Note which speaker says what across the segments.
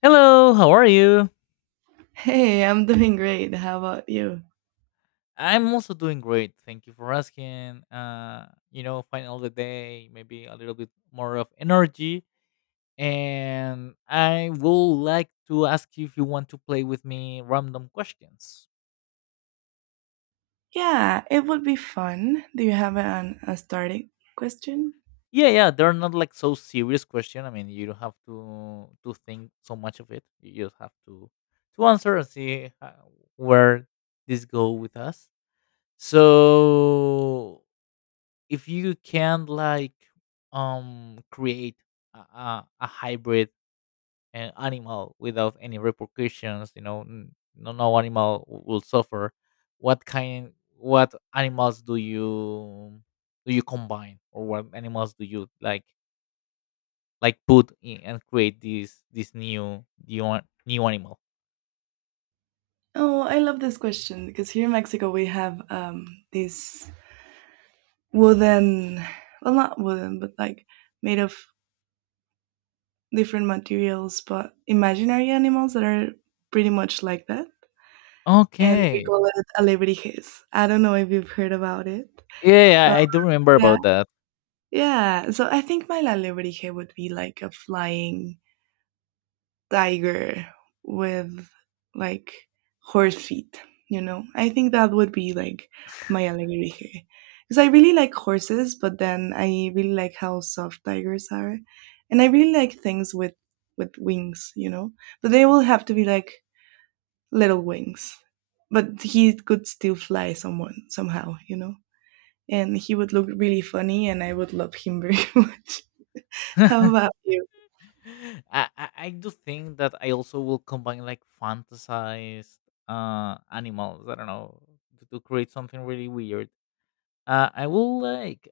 Speaker 1: Hello, how are you?
Speaker 2: Hey, I'm doing great. How about you?
Speaker 1: I'm also doing great. Thank you for asking. Final of the day, maybe a little bit more of energy. And I will like to ask you if you want to play with me random questions.
Speaker 2: Yeah, it would be fun. Do you have a starting question?
Speaker 1: Yeah, yeah, they're not like so serious question. I mean, you don't have to think so much of it. You just have to answer and see how, where this go with us. So if you can like create a hybrid animal without any repercussions, you know, no, no animal will suffer, what kind what animals do you combine, or what animals do you like put in and create this new animal.
Speaker 2: Oh, I love this question because here in Mexico we have these wooden, well, not wooden, but like made of different materials, but imaginary animals that are pretty much like that. And we
Speaker 1: Okay.
Speaker 2: call it alebrijes. I don't know if you've heard about it,
Speaker 1: Yeah,
Speaker 2: but
Speaker 1: I do remember
Speaker 2: yeah,
Speaker 1: about that.
Speaker 2: yeah. So I think my alebrije would be like a flying tiger with like horse feet. I think that would be like my alegría because I really like horses, but then I really like how soft tigers are, and I really like things with wings. But they will have to be like little wings, but he could still fly someone somehow. And he would look really funny, and I would love him very much. How about you?
Speaker 1: I do think that I also will combine like fantasized animals. I don't know, to create something really weird. I will like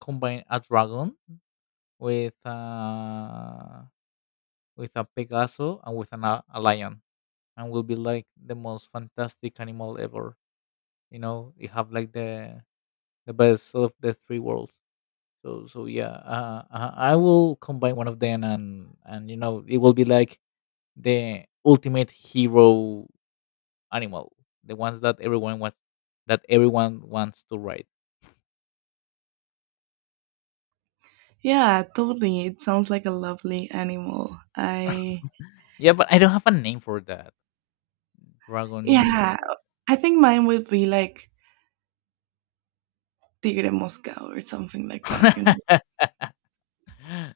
Speaker 1: combine a dragon with uh with a Pegaso and with a lion, and will be like the most fantastic animal ever. You know, you have like the best of the three worlds. So yeah, I will combine one of them, and you know it will be like the ultimate hero animal, the ones that everyone wants to ride.
Speaker 2: Yeah, totally. It sounds like a lovely animal. I
Speaker 1: Yeah, but I don't have a name for that. Dragon
Speaker 2: Yeah,
Speaker 1: unicorn.
Speaker 2: I think mine would be like tigre mosca or something like that.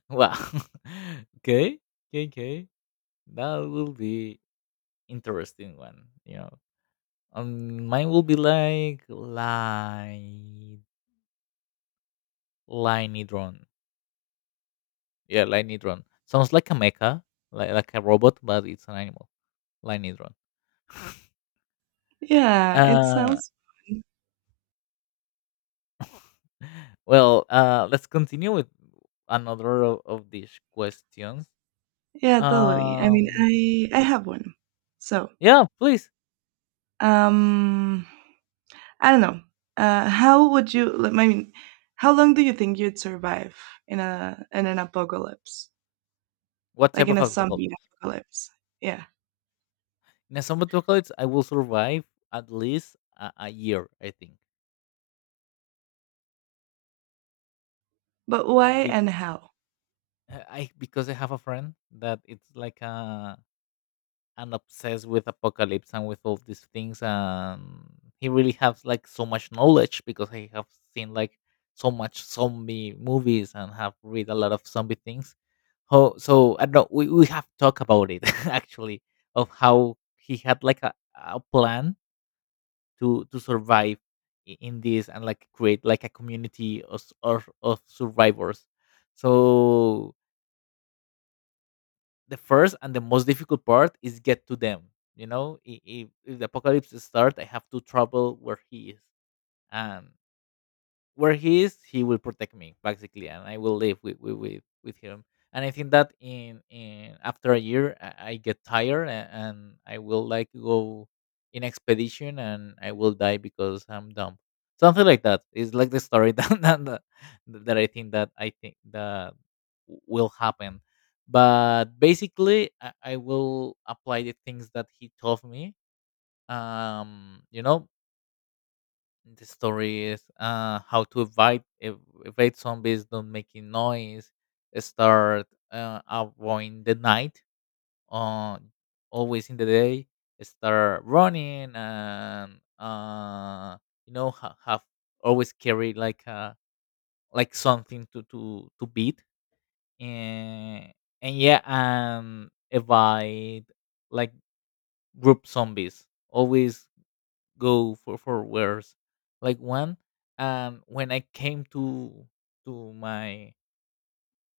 Speaker 1: Wow. Okay. Okay. Okay. That will be interesting one. Mine will be like lightning drone. Yeah, lightning drone. Sounds like a mecha, like a robot, but it's an animal. Lightning drone.
Speaker 2: Yeah, it
Speaker 1: Uh
Speaker 2: sounds
Speaker 1: Well, let's continue with another of these questions.
Speaker 2: Yeah, totally. I mean,
Speaker 1: Um,
Speaker 2: I have one. So,
Speaker 1: yeah, please.
Speaker 2: um, I don't know. How would you? I mean, how long do you think you'd survive in a in an apocalypse,
Speaker 1: What
Speaker 2: like
Speaker 1: type
Speaker 2: in
Speaker 1: of
Speaker 2: a zombie
Speaker 1: apocalypse?
Speaker 2: apocalypse? Yeah,
Speaker 1: In a zombie apocalypse, I will survive at least a year, I think.
Speaker 2: but why
Speaker 1: Be-
Speaker 2: and how?
Speaker 1: I because I have a friend that it's like a and obsessed with apocalypse and with all these things, and he really has like so much knowledge because he have seen like so much zombie movies and have read a lot of zombie things. Ho so I don't we have talked about it actually, of how he had like a plan to survive in this, and like create like a community of survivors. So the first and the most difficult part is get to them. You know, if the apocalypse start, I have to travel where he is, and where he is, he will protect me basically, and I will live with him. And I think that in after a year, I get tired, and I will like go in expedition, and I will die because I'm dumb. Something like that. It's like the story that I think that will happen. But basically, I will apply the things that he told me. Um, you know, the story is how to evade evade zombies, don't making noise, start avoiding the night, uh, always in the day, start running, and uh, have always carry like a, like something to beat, and yeah, and evade like group zombies, always go for wars. Like when I came to my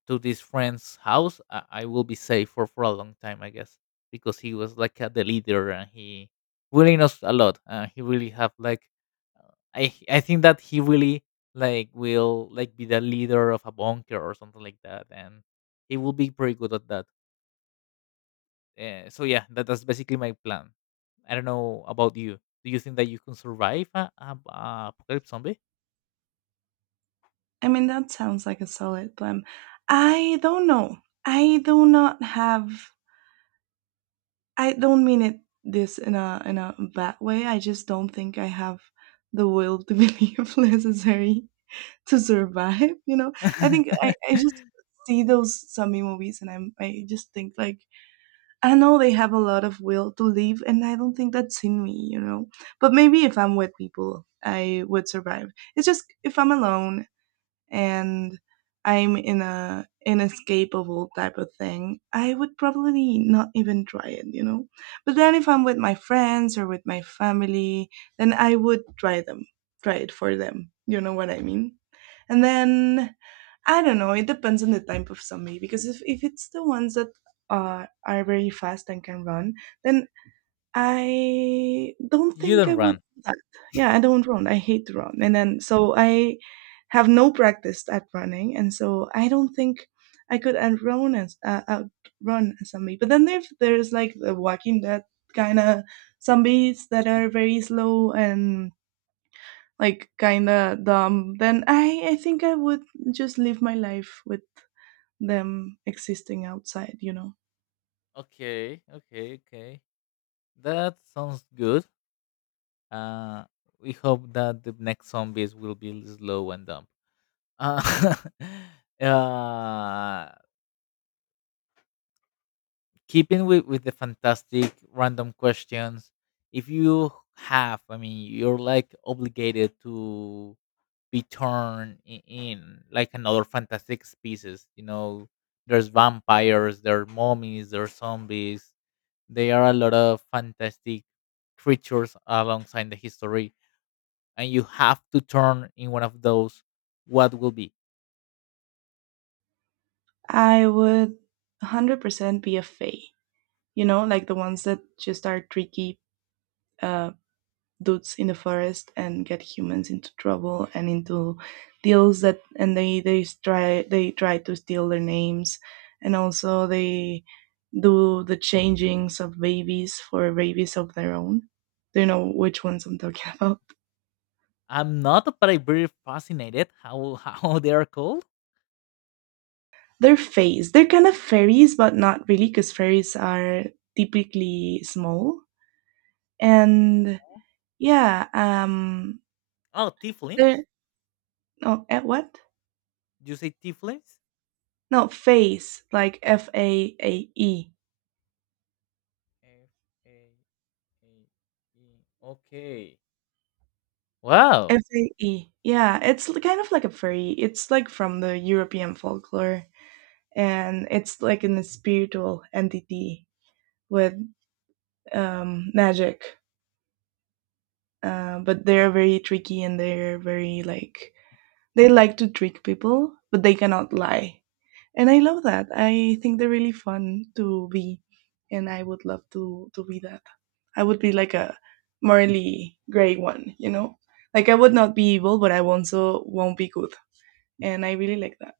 Speaker 1: to this friend's house, I will be safe for a long time, I guess, because he was like the leader and he really knows a lot. He really have like, I think that he really like will like be the leader of a bunker or something like that, and he will be pretty good at that. So yeah, that's basically my plan. I don't know about you. Do you think that you can survive a apocalypse zombie?
Speaker 2: I mean, that sounds like a solid plan. I don't know. I do not have. I don't mean it this in a bad way. I just don't think I have the will to believe necessary to survive. I just see those zombie movies, and I just think like I know they have a lot of will to live, and I don't think that's in me. But maybe if I'm with people I would survive. It's just if I'm alone and I'm in a inescapable type of thing, I would probably not even try it, you know. But then if I'm with my friends or with my family, then I would try them, try it for them. You know what I mean? And then I don't know. It depends on the type of zombie because if it's the ones that are very fast and can run, then I don't
Speaker 1: You
Speaker 2: think I
Speaker 1: don't
Speaker 2: would
Speaker 1: run.
Speaker 2: do that. Yeah, I don't run. I hate to run. And then so I have no practice at running, and so I don't think I could outrun as outrun a zombie. But then if there's like the Walking Dead kind of zombies that are very slow and like kind of dumb, then I think I would just live my life with them existing outside, you know.
Speaker 1: Okay, okay, okay. That sounds good. Uh, we hope that the next zombies will be slow and dumb. Uh, uh, keeping with the fantastic random questions, if you have, I mean, you're like obligated to be turned in like another fantastic species, you know, there's vampires, there are mummies, there are zombies. There are a lot of fantastic creatures alongside the history, and you have to turn in one of those. What will be?
Speaker 2: I would 100% be a fae. You know, like the ones that just are tricky uh, dudes in the forest and get humans into trouble and into deals that, and they try to steal their names, and also they do the changings of babies for babies of their own. Do you know which ones I'm talking about?
Speaker 1: I'm not, but I'm very fascinated how how they are called.
Speaker 2: They're fays. They're kind of fairies, but not really, because fairies are typically small. And yeah,
Speaker 1: Oh,
Speaker 2: they're,
Speaker 1: tieflings.
Speaker 2: oh, eh, what?
Speaker 1: You say tieflings?
Speaker 2: No, face, like F-A-A-E.
Speaker 1: F A A E. Okay. Wow.
Speaker 2: fae. Yeah, it's kind of like a fairy. It's like from the European folklore, and it's like an spiritual entity with magic. But they're very tricky and they're very like, they like to trick people, but they cannot lie. And I love that. I think they're really fun to be, and I would love to be that. I would be like a morally gray one, you know? Like I would not be evil, but I also won't be good. And I really like that.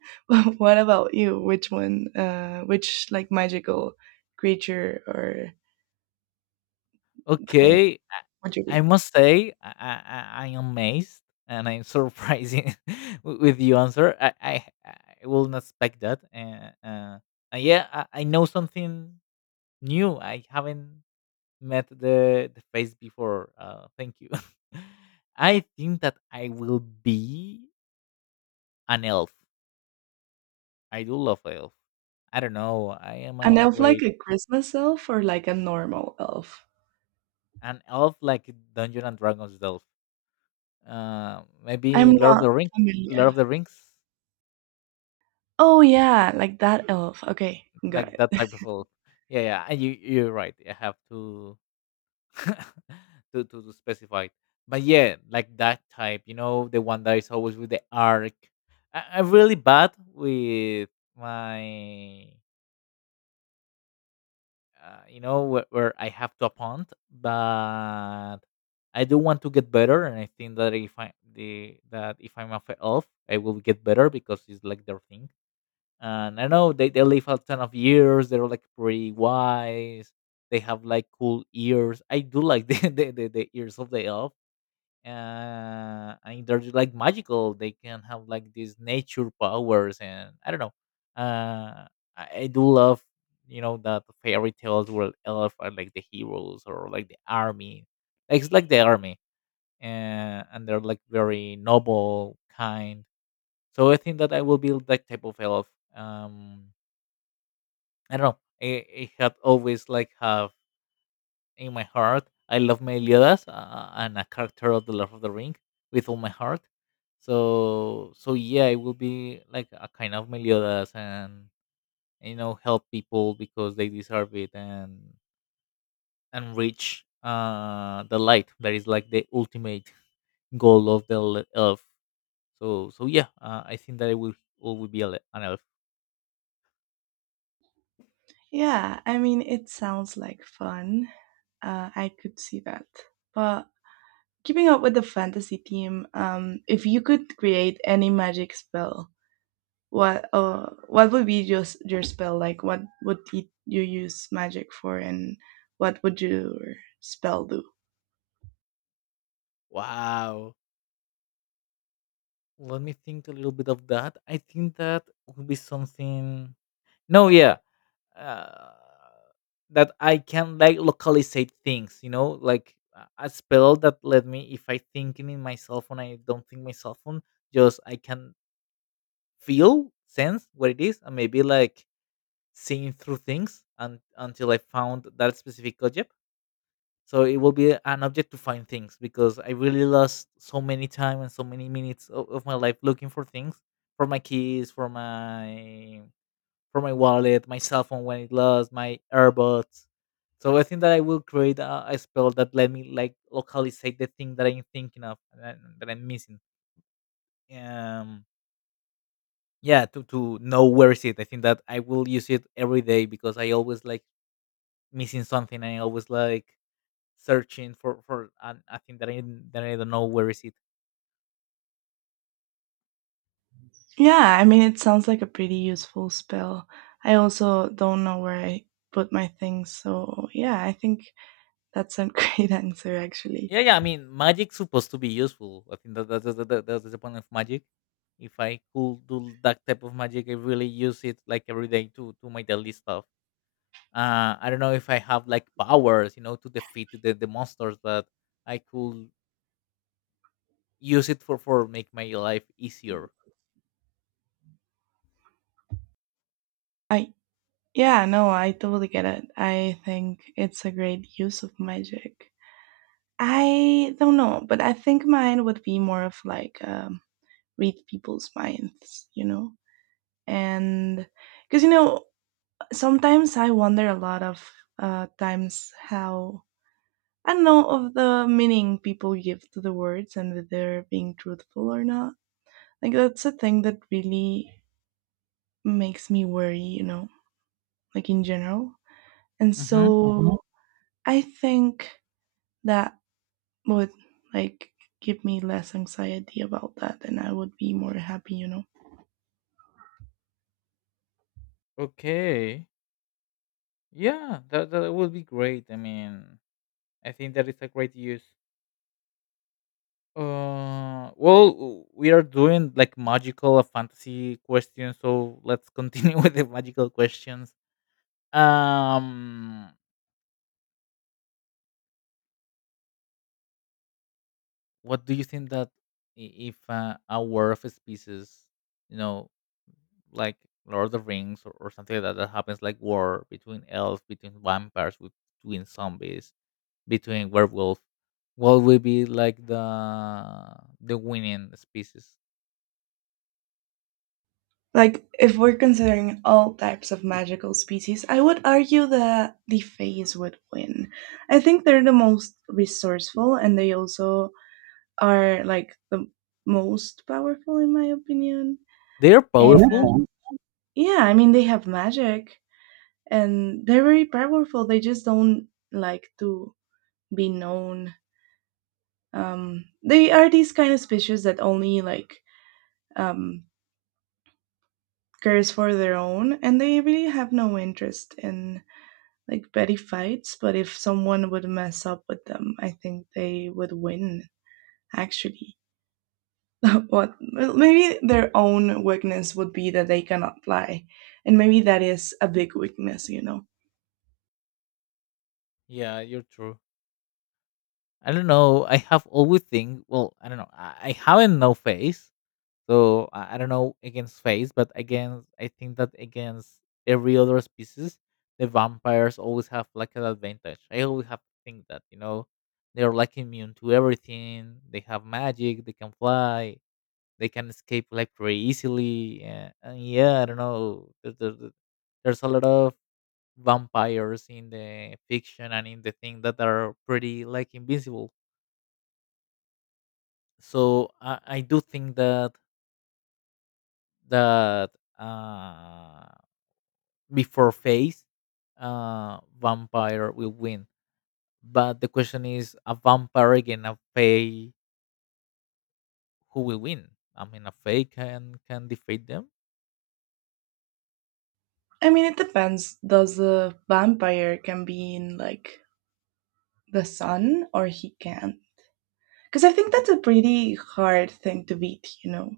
Speaker 2: What about you? Which like magical creature or thing
Speaker 1: Okay,
Speaker 2: would you
Speaker 1: I
Speaker 2: be?
Speaker 1: must say I'm amazed and I'm surprising with the answer. I I will not expect that. And yeah, I know something new. I haven't met the face before. Thank you. I think that I will be an elf. I do love elf. I don't know. I am
Speaker 2: An
Speaker 1: a
Speaker 2: elf like
Speaker 1: great
Speaker 2: a Christmas elf or like a normal elf?
Speaker 1: an elf like Dungeon and Dragons elf. Maybe
Speaker 2: I'm
Speaker 1: Lord of
Speaker 2: not
Speaker 1: the Rings, Lord
Speaker 2: familiar.
Speaker 1: of the Rings,
Speaker 2: Oh yeah, like that elf. Okay, got
Speaker 1: like that
Speaker 2: it.
Speaker 1: type of old. Yeah, yeah. And you're right. I have to to specify it. But yeah, like that type, you know, the one that is always with the arc. I'm really bad with my, where I have to appoint, but I do want to get better, and I think that if I'm a elf, I will get better because it's like their thing. And I don't know, they live a ton of years. They're like pretty wise. They have like cool ears. I do like the ears of the elf. And they're just like magical. They can have like these nature powers, and I don't know. Uh, I do love that fairy tales where elf are like the heroes or like the army. Like, it's like the army, and they're like very noble, kind. So I think that I will be that type of elf. Um, I don't know. I had always like have in my heart. I love Meliodas, and a character of the Lord of the Ring with all my heart. So yeah, it will be like a kind of Meliodas, and help people because they deserve it, and reach the light that is like the ultimate goal of the elf. So yeah, I think that it will always be an elf.
Speaker 2: Yeah, I mean it sounds like fun. I could see that. But keeping up with the fantasy theme, if you could create any magic spell, what would be your your spell like? What would you use magic for, and what would your spell do?
Speaker 1: Wow. Let me think a little bit of that. I think that would be something. No, yeah, uh, that I can like localizate things. You know, like a spell that let me, if I thinking in my cell phone, I don't think my cell phone. Just I can feel sense what it is, and maybe like seeing through things, and until I found that specific object, so it will be an object to find things, because I really lost so many time and so many minutes of my life looking for things, for my keys, for my wallet, my cell phone, when it lost my airbuds. So I think that I will create a spell that let me like localizate the thing that I'm thinking of, that I'm missing. um yeah, to know where is it. I think that I will use it every day, because I always like missing something. I always like searching I think that I don't know where is it.
Speaker 2: Yeah, I mean, it sounds like a pretty useful spell. I also don't know where I put my things, so yeah, I think that's a great answer actually.
Speaker 1: Yeah, yeah. I mean, magic's supposed to be useful. I think that that's the point of magic. If I could do that type of magic, I really use it like every day to my daily stuff. I don't know if I have like powers, to defeat the monsters, but I could use it for make my life easier.
Speaker 2: I Yeah, no, I totally get it. I think it's a great use of magic. I don't know, but I think mine would be more of like read people's minds, you know, and because sometimes I wonder a lot of times how I don't know of the meaning people give to the words and whether they're being truthful or not. Like that's a thing that really makes me worry, you know, like in general. And so.
Speaker 1: Hmm.
Speaker 2: Mhm. I think that would like give me less anxiety about that, and I would be more happy, you know.
Speaker 1: Okay. Yeah, that would be great. I mean, I think that is a great use. Well, we are doing like magical fantasy questions, so let's continue with the magical questions. Um, what do you think that if a war of species, you know, like Lord of the Rings, or something like that, that happens like war between elves, between vampires, between zombies, between werewolf, what will be like the winning species?
Speaker 2: Like if we're considering all types of magical species, I would argue that the fays would win. I think they're the most resourceful, and they also are like the most powerful in my opinion.
Speaker 1: They're
Speaker 2: And
Speaker 1: powerful.
Speaker 2: okay, yeah, I mean they have magic, and they're very powerful. They just don't like to be known. They are these kind of species that only like um, cares for their own, and they really have no interest in like petty fights. But if someone would mess up with them, I think they would win actually. What, well, maybe their own weakness would be that they cannot lie, and maybe that is a big weakness, you know.
Speaker 1: Yeah, you're true. I don't know. I have always think. Well, I don't know. I haven't no face, so I don't know against face, but against I think that against every other species, the vampires always have like an advantage. I always have to think that they're like immune to everything. They have magic. They can fly. They can escape like very easily. Yeah, and yeah, I don't know. There's a lot of vampires in the fiction and in the thing that are pretty like invincible, so I do think that uh, before phase, vampire will win. But the question is, a vampire against a fae, who will win? I mean, a fae can defeat them.
Speaker 2: I mean it depends, does the vampire can be in like the sun or he can, because I think that's a pretty hard thing to beat, you know.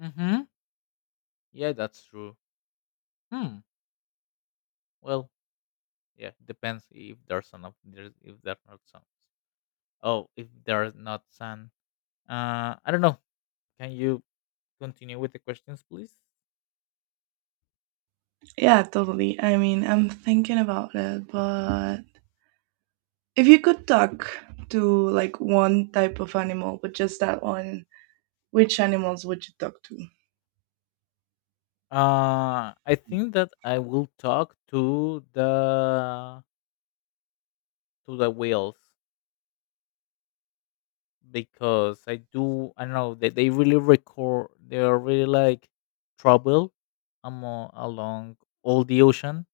Speaker 1: Mm-hmm. Yeah, that's true. Hmm. Well, yeah, depends if there's sun of there's if there's not sun. Oh, if there's not sun. I don't know. Can you continue with the questions, please?
Speaker 2: Yeah, totally, I mean I'm thinking about it, but if you could talk to like one type of animal, but just that one, which animals would you talk to?
Speaker 1: I think that I will talk to the whales because I don't know, they really record they are really like trouble along all the ocean.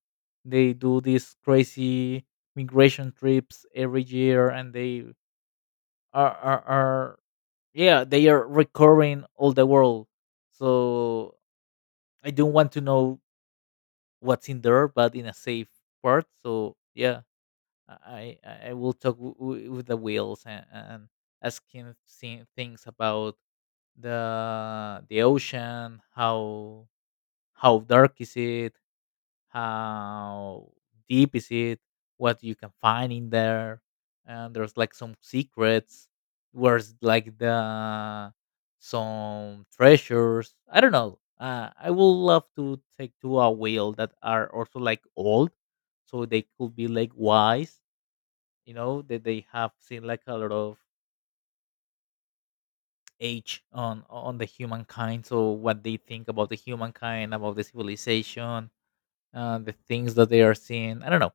Speaker 1: They do these crazy migration trips every year, and they are yeah, they are recurring all the world. So I don't want to know what's in there, but in a safe part. So yeah. I will talk with the whales, and ask him things about the ocean, how dark is it, how deep is it, what you can find in there, and there's like some secrets, where's like the some treasures. I don't know. I would love to take to a whale that are also like old, so they could be like wise, that they have seen like a lot of age on the humankind, so what they think about the humankind, about the civilization, the things that they are seeing. I don't know.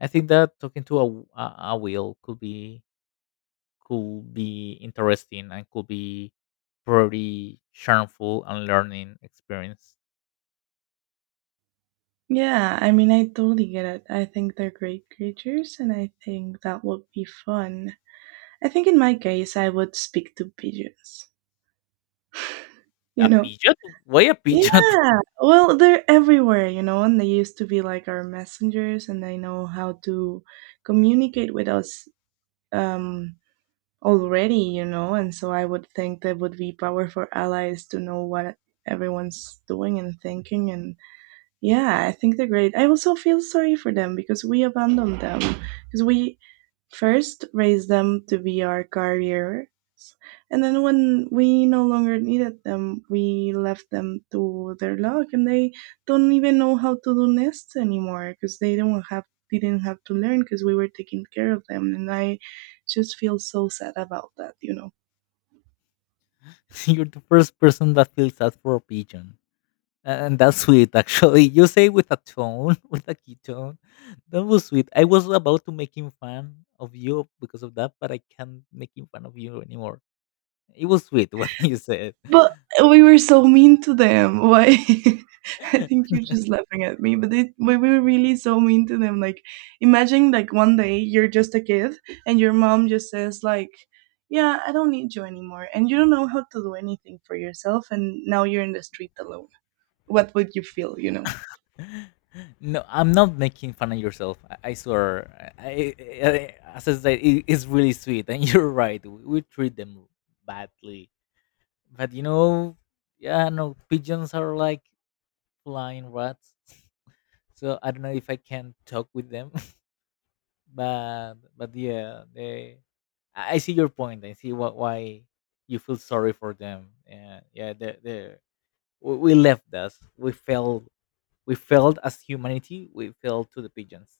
Speaker 1: I think that talking to a wheel could be interesting and could be pretty charmful and learning experience.
Speaker 2: Yeah, I mean, I totally get it. I think they're great creatures, and I think that would be fun. I think in my case, I would speak to pigeons. You
Speaker 1: A
Speaker 2: know?
Speaker 1: pigeon? Why a pigeon?
Speaker 2: Yeah, well, they're everywhere, you know, and they used to be like our messengers, and they know how to communicate with us um, already, you know, and so I would think that would be powerful allies to know what everyone's doing and thinking, and yeah, I think they're great. I also feel sorry for them because we abandoned them. Because we first raised them to be our careers, and then when we no longer needed them, we left them to their luck, and they don't even know how to do nests anymore because they don't have, didn't have to learn because we were taking care of them, and I just feel so sad about that, you know.
Speaker 1: You're the first person that feels that for a pigeon, and that's sweet, actually. You say with a tone, with a key tone. That was sweet. I was about to make him fun of you because of that, but I can't make him fun of you anymore. It was sweet what you said.
Speaker 2: But we were so mean to them. Why? I think you're just laughing at me, we were really so mean to them. Like, imagine like one day you're just a kid, and your mom just says like, "Yeah, I don't need you anymore," and you don't know how to do anything for yourself, and now you're in the street alone. What would you feel? You know?
Speaker 1: No, I'm not making fun of yourself. I swear. I, as I said, it's really sweet, and you're right. We treat them badly, but yeah, no, pigeons are like flying rats, so I don't know if I can talk with them, but yeah, they. I see your point. I see what why you feel sorry for them. Yeah, yeah. They we left us. We failed. We failed as humanity. We failed to the pigeons.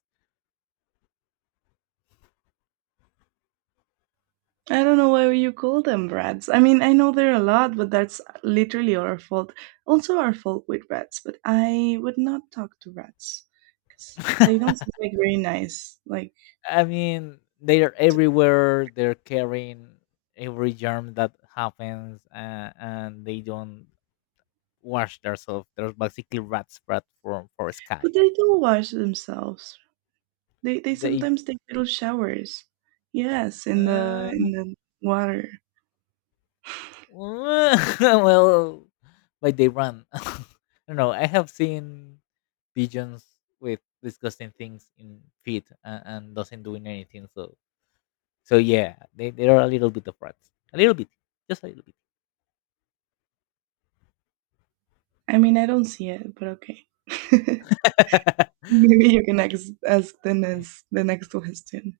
Speaker 2: I don't know why you call them rats. I mean, I know there are a lot, but that's literally our fault. Also, our fault with rats, but I would not talk to rats because they don't seem like very nice. Like,
Speaker 1: I mean, they are
Speaker 2: to-
Speaker 1: everywhere. They're carrying every germ that happens, and they don't wash themselves. They're basically rats, but for
Speaker 2: but
Speaker 1: sky.
Speaker 2: they do wash themselves. They
Speaker 1: They.
Speaker 2: sometimes take little showers. Yes, in the in
Speaker 1: Uh,
Speaker 2: the water.
Speaker 1: well, but they run. I don't know. I have seen pigeons with disgusting things in feet, and doesn't doing anything. So, yeah, they are a little bit of rats. A little bit, just a little bit.
Speaker 2: I mean, I don't see it, but okay. Maybe you can ask the next question.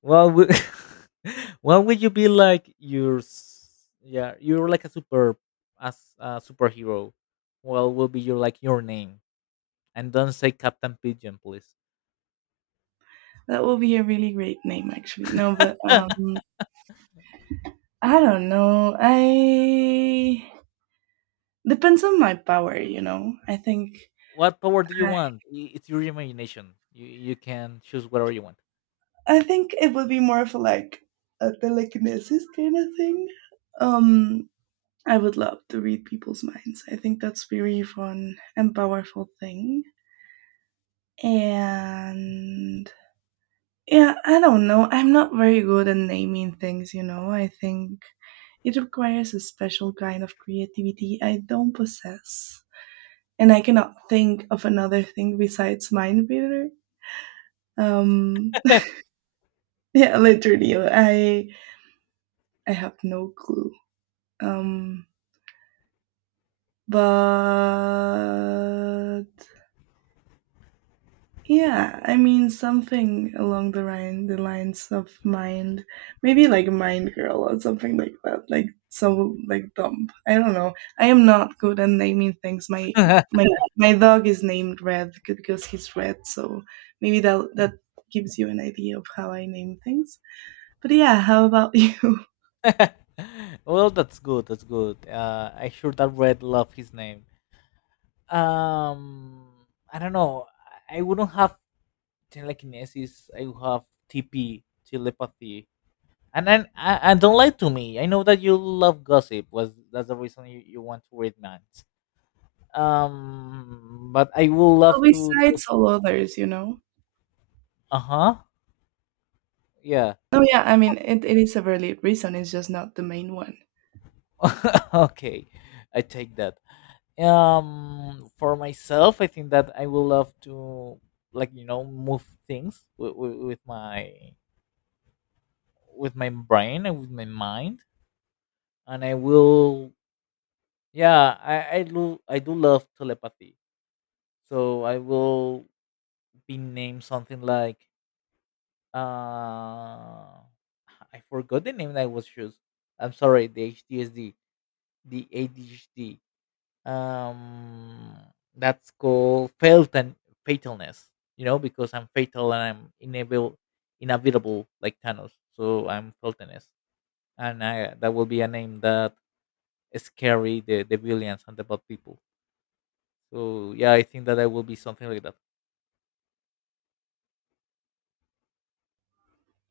Speaker 1: what would What would you be like? Yeah, you're like a superhero. What will be your name? And don't say Captain Pigeon, please.
Speaker 2: That will be a really great name, actually. No, but I don't know. I depends on my power, you know. I think
Speaker 1: What power do you
Speaker 2: I,
Speaker 1: want? It's your imagination. You can choose whatever you want.
Speaker 2: it would be more of like a telekinesis kind of thing. Um I would love to read people's minds. I think that's very fun and powerful thing. And yeah, I don't know. I'm not very good at naming things, you know. I think it requires a special kind of creativity I don't possess, and I cannot think of another thing besides Mind Reader. Um, yeah, literally, I have no clue. Um, but Yeah, I mean something along the lines of Mind, maybe like Mind Girl or something like that, like so like dump. I don't know. I am not good at naming things. My my dog is named Red because he's red, so maybe that gives you an idea of how I name things. But yeah, how about you?
Speaker 1: Well, that's good. That's good. I sure that Red love his name. Um, I don't know. I wouldn't have telekinesis. I would have TP telepathy. And then and don't lie to me. I know that you love gossip. Was That's the reason you want to read minds. But I would
Speaker 2: Well,
Speaker 1: love to.
Speaker 2: besides all others, you know.
Speaker 1: Uh huh. Yeah.
Speaker 2: Oh yeah, I mean it is a valid reason, it's just not the main one.
Speaker 1: Okay, I take that. For myself, I think that I will love to, like, move things with my brain and with my mind, and I will, yeah, I do love telepathy, so I will be named something like, uh I forgot the name that I was used. I'm sorry, the ADHD. um that's called failed and fatalness, because I'm fatal and I'm inable inevitable, like Thanos, so I'm fatalness. And I that will be a name that scary the villains and the bad people, so yeah, I think that I will be something like that.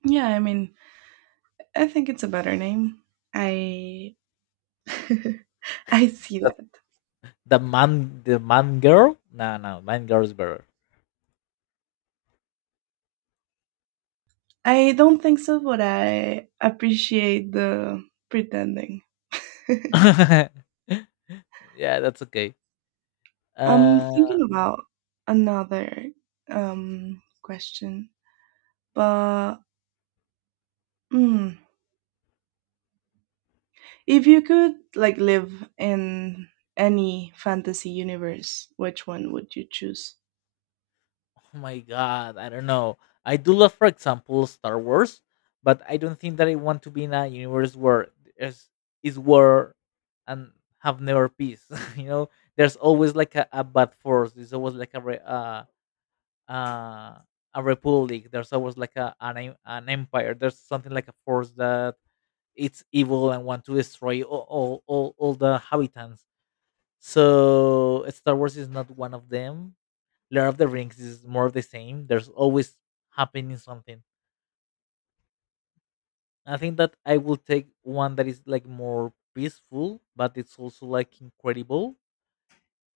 Speaker 2: Yeah, I mean I think it's a better name. I I see that.
Speaker 1: That's the man girl. No, no, man girl is better.
Speaker 2: I don't think so, but I appreciate the pretending.
Speaker 1: Yeah, that's okay.
Speaker 2: I'm
Speaker 1: Uh,
Speaker 2: thinking about another question, but mm, if you could like live in any fantasy universe, which one would you choose?
Speaker 1: Oh my God, I don't know. I do love, for example, Star Wars, but I don't think that I want to be in a universe where there's is war and have never peace. you know, there's always like a bad force. There's always like uh, a republic. There's always like an empire. There's something like a force that it's evil and want to destroy all the habitants. So Star Wars is not one of them. Lord of the Rings is more of the same. There's always happening something. I think that I will take one that is like more peaceful, but it's also like incredible,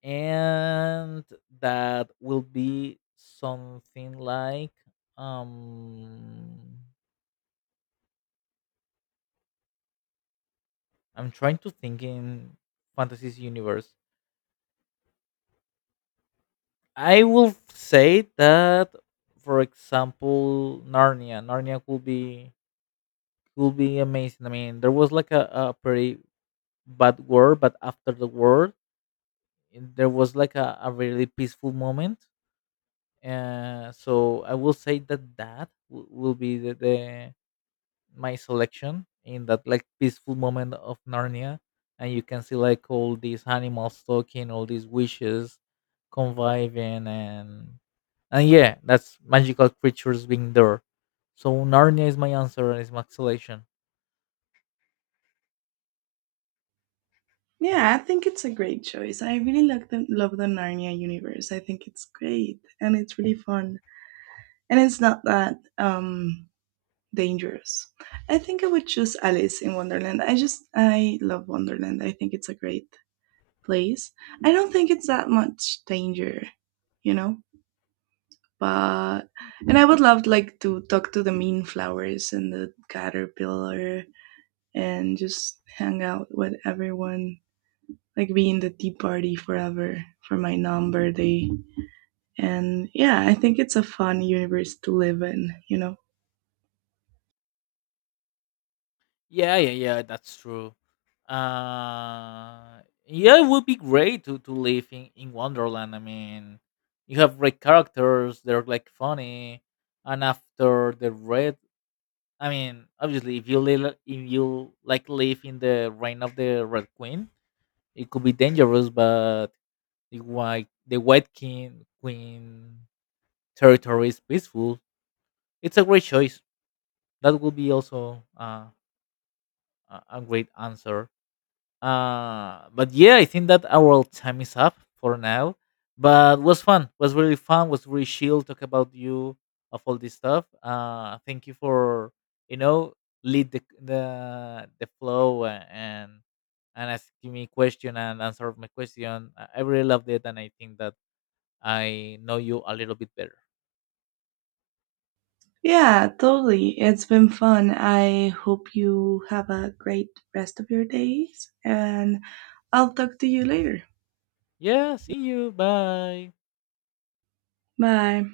Speaker 1: and that will be something like um. I'm trying to think in fantasy's universe. I will say that, for example, Narnia. Narnia will be amazing. I mean, there was like a pretty bad war, but after the war, and there was like a really peaceful moment. So I will say that will be the my selection, in that like peaceful moment of Narnia, and you can see like all these animals talking, all these wishes conviving, and yeah, that's magical creatures being there. So Narnia is my answer and is my selection.
Speaker 2: Yeah, I think it's a great choice. I really love the Narnia universe. I think it's great and it's really fun, and it's not that dangerous. I think I would choose Alice in Wonderland. I love Wonderland. I think it's a great place. I don't think it's that much danger, you know. But And I would love like to talk to the mean flowers and the caterpillar and just hang out with everyone, like be in the tea party forever for my non birthday. And yeah, I think it's a fun universe to live in, you know?
Speaker 1: Yeah, yeah, yeah. That's true. Uh, yeah, it would be great to live in Wonderland. I mean, you have great characters. They're like funny, and after the red, I mean, obviously, if you live in the reign of the Red Queen, it could be dangerous. But the White King Queen territory is peaceful. It's a great choice. That would be also, a great answer. But yeah, I think that our time is up for now. But was fun. Was really fun. Was really chill. Talk about you of all this stuff. Thank you for you know lead the flow, and asking me question and answer my question. I really loved it, and I think that I know you a little bit better.
Speaker 2: Yeah, totally. It's been fun. I hope you have a great rest of your days, and I'll talk to you later.
Speaker 1: Yeah. See you. Bye.
Speaker 2: Bye.